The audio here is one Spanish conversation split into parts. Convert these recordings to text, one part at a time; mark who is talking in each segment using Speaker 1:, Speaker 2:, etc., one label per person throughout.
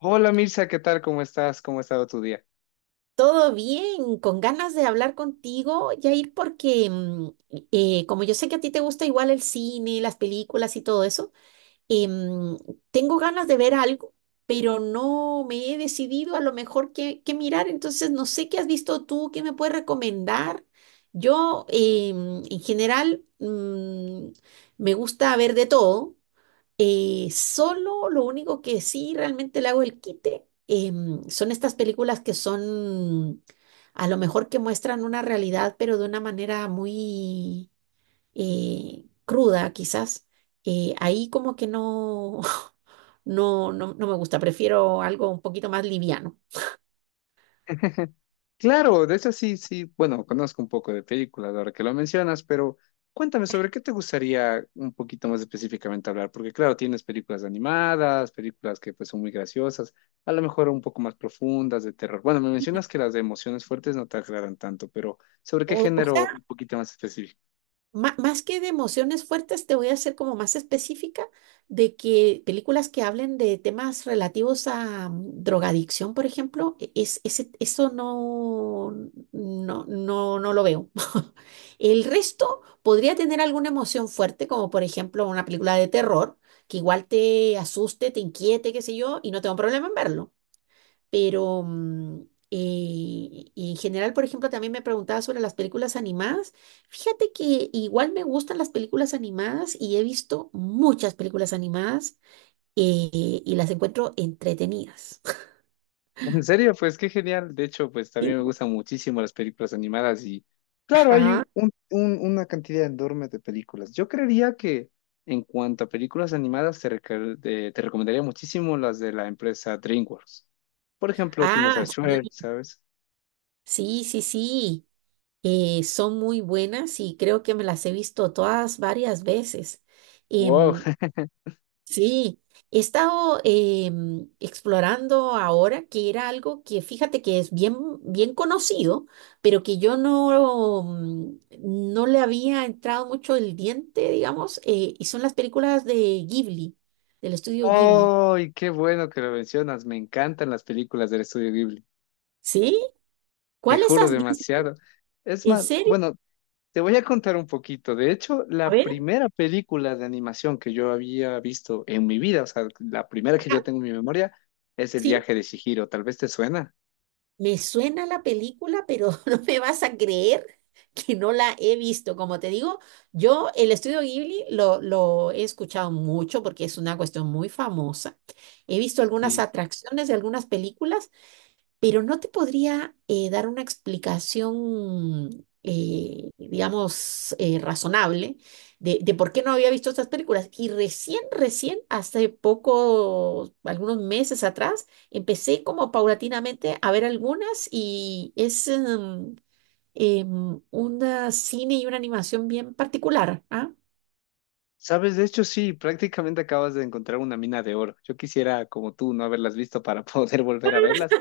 Speaker 1: Hola Mirza, ¿qué tal? ¿Cómo estás? ¿Cómo ha estado tu día?
Speaker 2: Todo bien, con ganas de hablar contigo, Jair, porque como yo sé que a ti te gusta igual el cine, las películas y todo eso, eh, mm, tengo ganas de ver algo, pero no me he decidido a lo mejor qué mirar, entonces no sé qué has visto tú, qué me puedes recomendar. Yo, en general, me gusta ver de todo, solo lo único que sí realmente le hago el quite son estas películas que son a lo mejor que muestran una realidad, pero de una manera muy cruda, quizás. Ahí como que no, no, no, no me gusta, prefiero algo un poquito más liviano.
Speaker 1: Claro, de hecho, sí, sí, bueno, conozco un poco de películas ahora que lo mencionas, pero cuéntame sobre qué te gustaría un poquito más específicamente hablar, porque claro, tienes películas animadas, películas que pues son muy graciosas, a lo mejor un poco más profundas, de terror. Bueno, me mencionas que las de emociones fuertes no te aclaran tanto, pero ¿sobre qué
Speaker 2: O sea,
Speaker 1: género un poquito más?
Speaker 2: más que de emociones fuertes, te voy a hacer como más específica de que películas que hablen de temas relativos a drogadicción, por ejemplo, eso no, no, no, no lo veo. El resto podría tener alguna emoción fuerte, como por ejemplo una película de terror, que igual te asuste, te inquiete, qué sé yo, y no tengo problema en verlo. Pero en general, por ejemplo, también me preguntaba sobre las películas animadas. Fíjate que igual me gustan las películas animadas y he visto muchas películas animadas eh, y las encuentro entretenidas.
Speaker 1: En serio, pues qué genial. De hecho, pues
Speaker 2: Sí.
Speaker 1: también me gustan muchísimo las películas animadas y claro, hay
Speaker 2: Ajá.
Speaker 1: una cantidad enorme de películas. Yo creería que en cuanto a películas animadas, te, te recomendaría muchísimo las de la empresa DreamWorks. Por ejemplo, tienes a
Speaker 2: Ah, sí,
Speaker 1: Shrek, ¿sabes?
Speaker 2: sí, sí, sí. Son muy buenas y creo que me las he visto todas varias veces.
Speaker 1: ¡Wow!
Speaker 2: Em, Sí, he estado explorando ahora que era algo que fíjate que es bien, bien conocido, pero que yo no le había entrado mucho el diente, digamos, y son las películas de Ghibli, del estudio Ghibli.
Speaker 1: ¡Ay, qué bueno que lo mencionas! Me encantan las películas del estudio Ghibli.
Speaker 2: ¿Sí?
Speaker 1: Te
Speaker 2: ¿Cuáles
Speaker 1: juro
Speaker 2: has visto?
Speaker 1: demasiado. Es
Speaker 2: ¿En
Speaker 1: más,
Speaker 2: serio?
Speaker 1: bueno, te voy a contar un poquito. De hecho,
Speaker 2: A
Speaker 1: la
Speaker 2: ver,
Speaker 1: primera película de animación que yo había visto en mi vida, o sea, la primera que
Speaker 2: ajá,
Speaker 1: yo tengo en mi memoria, es El
Speaker 2: sí.
Speaker 1: viaje de Chihiro. Tal vez te suena.
Speaker 2: Me suena la película, pero no me vas a creer que no la he visto. Como te digo, yo el estudio Ghibli lo he escuchado mucho porque es una cuestión muy famosa. He visto algunas
Speaker 1: Sí.
Speaker 2: atracciones de algunas películas, pero no te podría dar una explicación, digamos, razonable de por qué no había visto estas películas. Y recién, recién, hace poco, algunos meses atrás, empecé como paulatinamente a ver algunas y es un cine y una animación bien particular. ¿Ah?
Speaker 1: Sabes, de hecho, sí, prácticamente acabas de encontrar una mina de oro. Yo quisiera, como tú, no haberlas visto para poder volver a verlas,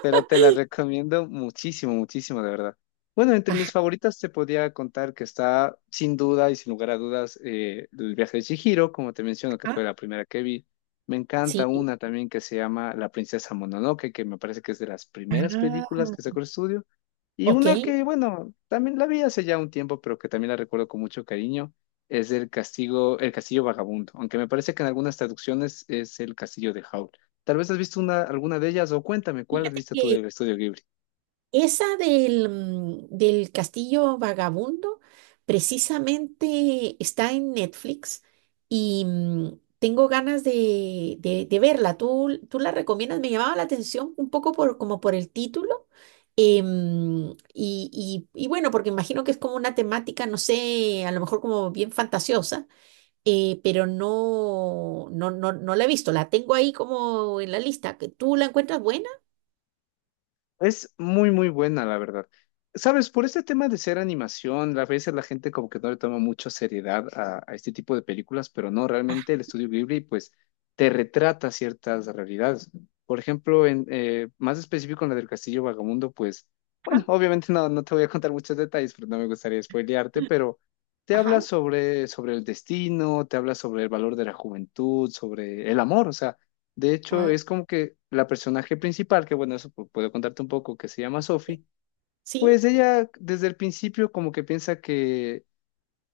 Speaker 1: pero te la recomiendo muchísimo, muchísimo, de verdad. Bueno, entre mis favoritas te podía contar que está, sin duda y sin lugar a dudas, El viaje de Chihiro, como te menciono, que fue
Speaker 2: Ajá,
Speaker 1: la primera que vi. Me encanta
Speaker 2: sí.
Speaker 1: una también que se llama La princesa Mononoke, que me parece que es de las primeras
Speaker 2: Ah,
Speaker 1: películas que sacó el estudio. Y
Speaker 2: ok.
Speaker 1: una que, bueno, también la vi hace ya un tiempo, pero que también la recuerdo con mucho cariño, es El castigo, El castillo vagabundo, aunque me parece que en algunas traducciones es El castillo de Howl. Tal vez has visto una, alguna de ellas, o cuéntame, ¿cuál has visto tú del estudio Ghibli?
Speaker 2: Esa del Castillo Vagabundo precisamente está en Netflix y tengo ganas de verla. ¿Tú la recomiendas? Me llamaba la atención un poco por, como por el título. Y bueno, porque imagino que es como una temática, no sé, a lo mejor como bien fantasiosa, pero no, no, no, no la he visto. La tengo ahí como en la lista. ¿Tú la encuentras buena?
Speaker 1: Es muy, muy buena, la verdad. Sabes, por este tema de ser animación, a veces la gente como que no le toma mucha seriedad a este tipo de películas, pero no, realmente el estudio Ghibli pues te retrata ciertas realidades. Por ejemplo, en, más específico, en la del Castillo Vagamundo, pues,
Speaker 2: Ajá,
Speaker 1: bueno, obviamente no, no te voy a contar muchos detalles, pero no me gustaría spoilearte, pero te habla
Speaker 2: ajá.
Speaker 1: sobre, sobre el destino, te habla sobre el valor de la juventud, sobre el amor, o sea. De hecho,
Speaker 2: Ah.
Speaker 1: es como que la personaje principal, que bueno, eso puedo contarte un poco, que se llama Sophie,
Speaker 2: ¿Sí?
Speaker 1: pues ella desde el principio como que piensa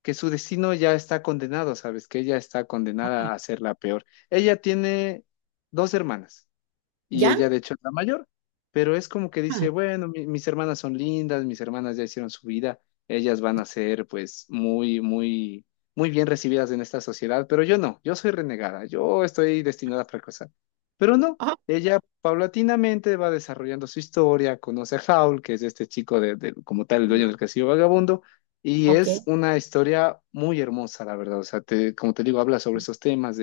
Speaker 1: que su destino ya está condenado, ¿sabes? Que ella está condenada a ser la peor. Ella tiene dos hermanas y
Speaker 2: ¿Ya?
Speaker 1: ella de hecho es la mayor, pero es como que
Speaker 2: Ah,
Speaker 1: dice,
Speaker 2: ¿ya?
Speaker 1: bueno, mis hermanas son lindas, mis hermanas ya hicieron su vida, ellas van a ser pues muy, muy, muy bien recibidas en esta sociedad, pero yo no, yo soy renegada, yo estoy destinada a fracasar. Pero no,
Speaker 2: Ah,
Speaker 1: ella paulatinamente va desarrollando su historia, conoce a Howl, que es este chico de, como tal, el dueño del
Speaker 2: ah,
Speaker 1: castillo vagabundo. Y
Speaker 2: ok,
Speaker 1: es una historia muy hermosa, la verdad. O sea, como te digo, habla sobre esos temas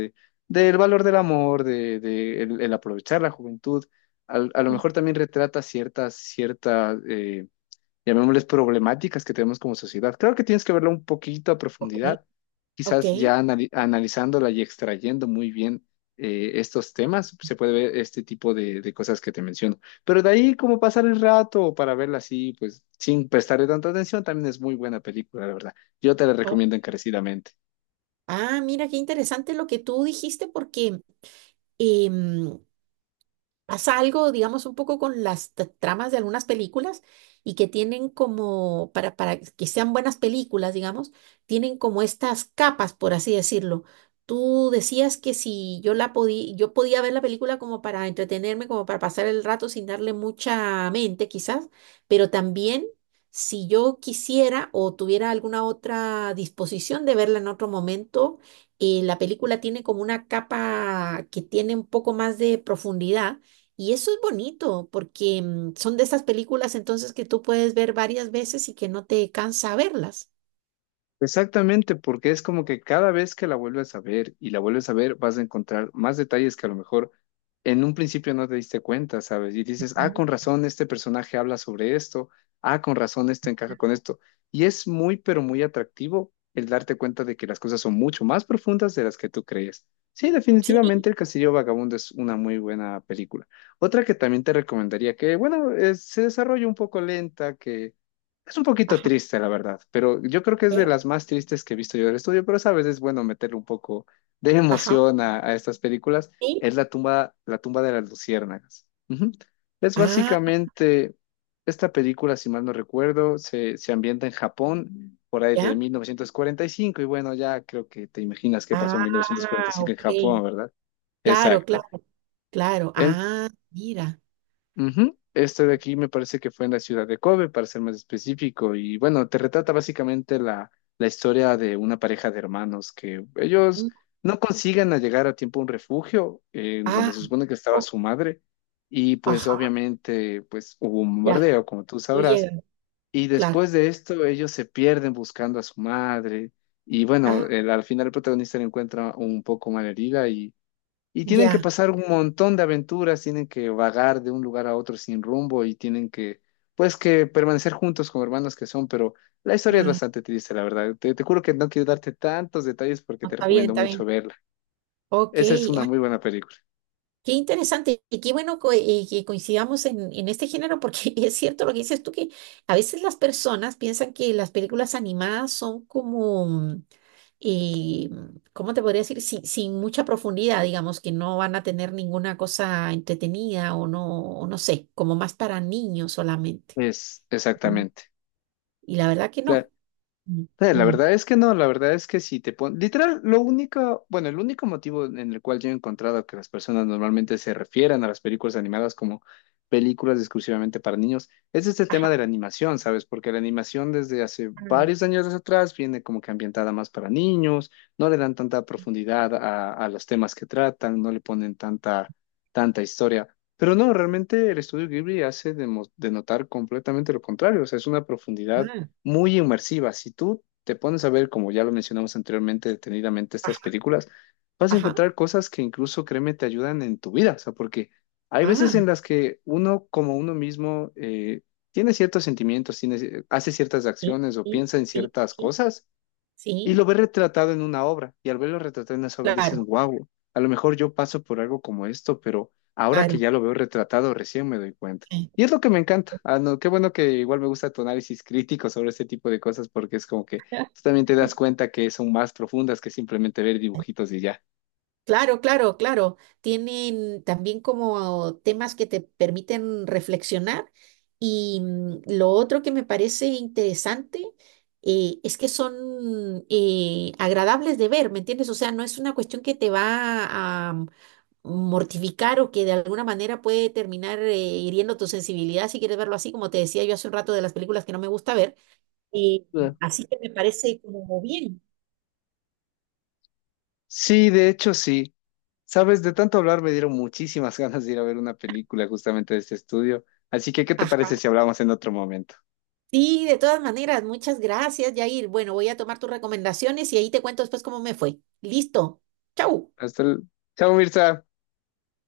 Speaker 1: del valor del amor, de el aprovechar la juventud. A lo
Speaker 2: mm,
Speaker 1: mejor también retrata ciertas, ciertas, llamémosles problemáticas que tenemos como sociedad. Creo que tienes que verlo un poquito a
Speaker 2: ok,
Speaker 1: profundidad,
Speaker 2: ok.
Speaker 1: quizás ya analizándola y extrayendo muy bien estos temas, se puede ver este tipo de cosas que te menciono. Pero de ahí, como pasar el rato o para verla así, pues sin prestarle tanta atención, también es muy buena película, la verdad. Yo te la
Speaker 2: Oh.
Speaker 1: recomiendo encarecidamente.
Speaker 2: Ah, mira, qué interesante lo que tú dijiste porque em, pasa algo, digamos, un poco con las tramas de algunas películas y que tienen como, para que sean buenas películas, digamos, tienen como estas capas, por así decirlo. Tú decías que si yo la podía, yo podía ver la película como para entretenerme, como para pasar el rato sin darle mucha mente, quizás, pero también si yo quisiera o tuviera alguna otra disposición de verla en otro momento, la película tiene como una capa que tiene un poco más de profundidad y eso es bonito porque son de esas películas entonces que tú puedes ver varias veces y que no te cansa verlas.
Speaker 1: Exactamente, porque es como que cada vez que la vuelves a ver y la vuelves a ver, vas a encontrar más detalles que a lo mejor en un principio no te diste cuenta, ¿sabes? Y dices, ah,
Speaker 2: No.
Speaker 1: con razón, este personaje habla sobre esto, ah, con razón, esto encaja con esto. Y es muy, pero muy atractivo el darte cuenta de que las cosas son mucho más profundas de las que tú crees. Sí,
Speaker 2: Sí,
Speaker 1: definitivamente El Castillo Vagabundo es una muy buena película. Otra que también te recomendaría, que bueno, se desarrolla un poco lenta, que es un poquito
Speaker 2: ajá,
Speaker 1: triste, la verdad, pero yo creo que es de
Speaker 2: eh,
Speaker 1: las más tristes que he visto yo del estudio, pero sabes, es bueno meterle un poco de
Speaker 2: ajá,
Speaker 1: emoción a estas películas.
Speaker 2: sí,
Speaker 1: Es la tumba de las luciérnagas. Ujú. Es
Speaker 2: ah,
Speaker 1: básicamente, esta película, si mal no recuerdo, se ambienta en Japón por ahí de
Speaker 2: ya,
Speaker 1: 1945 y cinco, y bueno, ya creo que te imaginas qué pasó
Speaker 2: ah,
Speaker 1: en 1945 en
Speaker 2: ok,
Speaker 1: Japón, ¿verdad?
Speaker 2: claro,
Speaker 1: Exacto.
Speaker 2: claro, claro, ah, mira,
Speaker 1: Ujú. Este de aquí me parece que fue en la ciudad de Kobe, para ser más específico. Y bueno, te retrata básicamente la, la historia de una pareja de hermanos que ellos
Speaker 2: mm,
Speaker 1: no consiguen a llegar a tiempo a un refugio en donde
Speaker 2: ah,
Speaker 1: se supone que estaba
Speaker 2: oh,
Speaker 1: su madre. Y pues
Speaker 2: ajá,
Speaker 1: obviamente pues hubo un
Speaker 2: ya,
Speaker 1: bombardeo, como tú
Speaker 2: no
Speaker 1: sabrás.
Speaker 2: llega,
Speaker 1: Y
Speaker 2: claro,
Speaker 1: después de esto ellos se pierden buscando a su madre. Y bueno,
Speaker 2: ah,
Speaker 1: al final el protagonista la encuentra un poco malherida y tienen que
Speaker 2: ya,
Speaker 1: pasar un montón de aventuras, tienen que vagar de un lugar a otro sin rumbo y tienen que, pues, que permanecer juntos como hermanos que son, pero la historia es
Speaker 2: mm,
Speaker 1: bastante triste, la verdad. Te juro que no quiero darte tantos detalles porque
Speaker 2: no,
Speaker 1: te recomiendo
Speaker 2: está
Speaker 1: mucho
Speaker 2: bien,
Speaker 1: verla.
Speaker 2: ok.
Speaker 1: Esa es una muy buena película.
Speaker 2: Qué interesante y qué bueno que coincidamos en este género porque es cierto lo que dices tú, que a veces las personas piensan que las películas animadas son como, eh, ¿cómo te podría decir? Sin mucha profundidad, digamos, que no van a tener ninguna cosa entretenida o no sé, como más para niños solamente.
Speaker 1: Es,
Speaker 2: Y,
Speaker 1: exactamente.
Speaker 2: y la verdad que
Speaker 1: La-
Speaker 2: no. Mm,
Speaker 1: La
Speaker 2: mm.
Speaker 1: verdad es que no, la verdad es que si te pones, literal, lo único, bueno, el único motivo en el cual yo he encontrado que las personas normalmente se refieren a las películas animadas como películas exclusivamente para niños es este tema
Speaker 2: Ajá.
Speaker 1: de la animación, ¿sabes? Porque la animación desde hace varios años atrás viene como que ambientada más para niños, no le dan tanta profundidad a los temas que tratan, no le ponen tanta, tanta historia. Pero no, realmente el estudio Ghibli hace denotar completamente lo contrario, o sea, es una profundidad
Speaker 2: Ajá.
Speaker 1: muy inmersiva. Si tú te pones a ver, como ya lo mencionamos anteriormente, detenidamente estas
Speaker 2: Ajá.
Speaker 1: películas, vas a
Speaker 2: Ajá.
Speaker 1: encontrar cosas que incluso, créeme, te ayudan en tu vida. O sea, porque hay veces en
Speaker 2: Ah,
Speaker 1: las que uno, como uno mismo, tiene ciertos sentimientos, tiene, hace ciertas
Speaker 2: sí,
Speaker 1: acciones o
Speaker 2: sí,
Speaker 1: piensa en
Speaker 2: sí,
Speaker 1: ciertas
Speaker 2: sí,
Speaker 1: cosas y
Speaker 2: sí,
Speaker 1: lo ves retratado en una obra, y al verlo retratado en esa obra dices,
Speaker 2: claro,
Speaker 1: wow, a lo mejor yo paso por algo como esto, pero ahora que
Speaker 2: claro.
Speaker 1: ya lo veo retratado, recién me doy cuenta.
Speaker 2: Sí.
Speaker 1: Y es lo que me encanta. Ah, no, qué bueno que igual me gusta tu análisis crítico sobre este tipo de cosas, porque es como que tú también te das cuenta que son más profundas que simplemente ver dibujitos y ya.
Speaker 2: Claro, claro, claro. Tienen también como temas que te permiten reflexionar y lo otro que me parece interesante es que son agradables de ver, ¿me entiendes? O sea, no es una cuestión que te va a mortificar o que de alguna manera puede terminar hiriendo tu sensibilidad si quieres verlo así, como te decía yo hace un rato de las películas que no me gusta ver. Eh,
Speaker 1: Eh,
Speaker 2: así que me parece como bien.
Speaker 1: Sí, de hecho, sí. Sabes, de tanto hablar me dieron muchísimas ganas de ir a ver una película justamente de este estudio. Así que, ¿qué te parece
Speaker 2: Ajá.
Speaker 1: si hablamos en otro momento?
Speaker 2: Sí, de todas maneras, muchas gracias, Yair. Bueno, voy a tomar tus recomendaciones y ahí te cuento después cómo me fue. Listo. Chau.
Speaker 1: Hasta el... Chao, Mirza.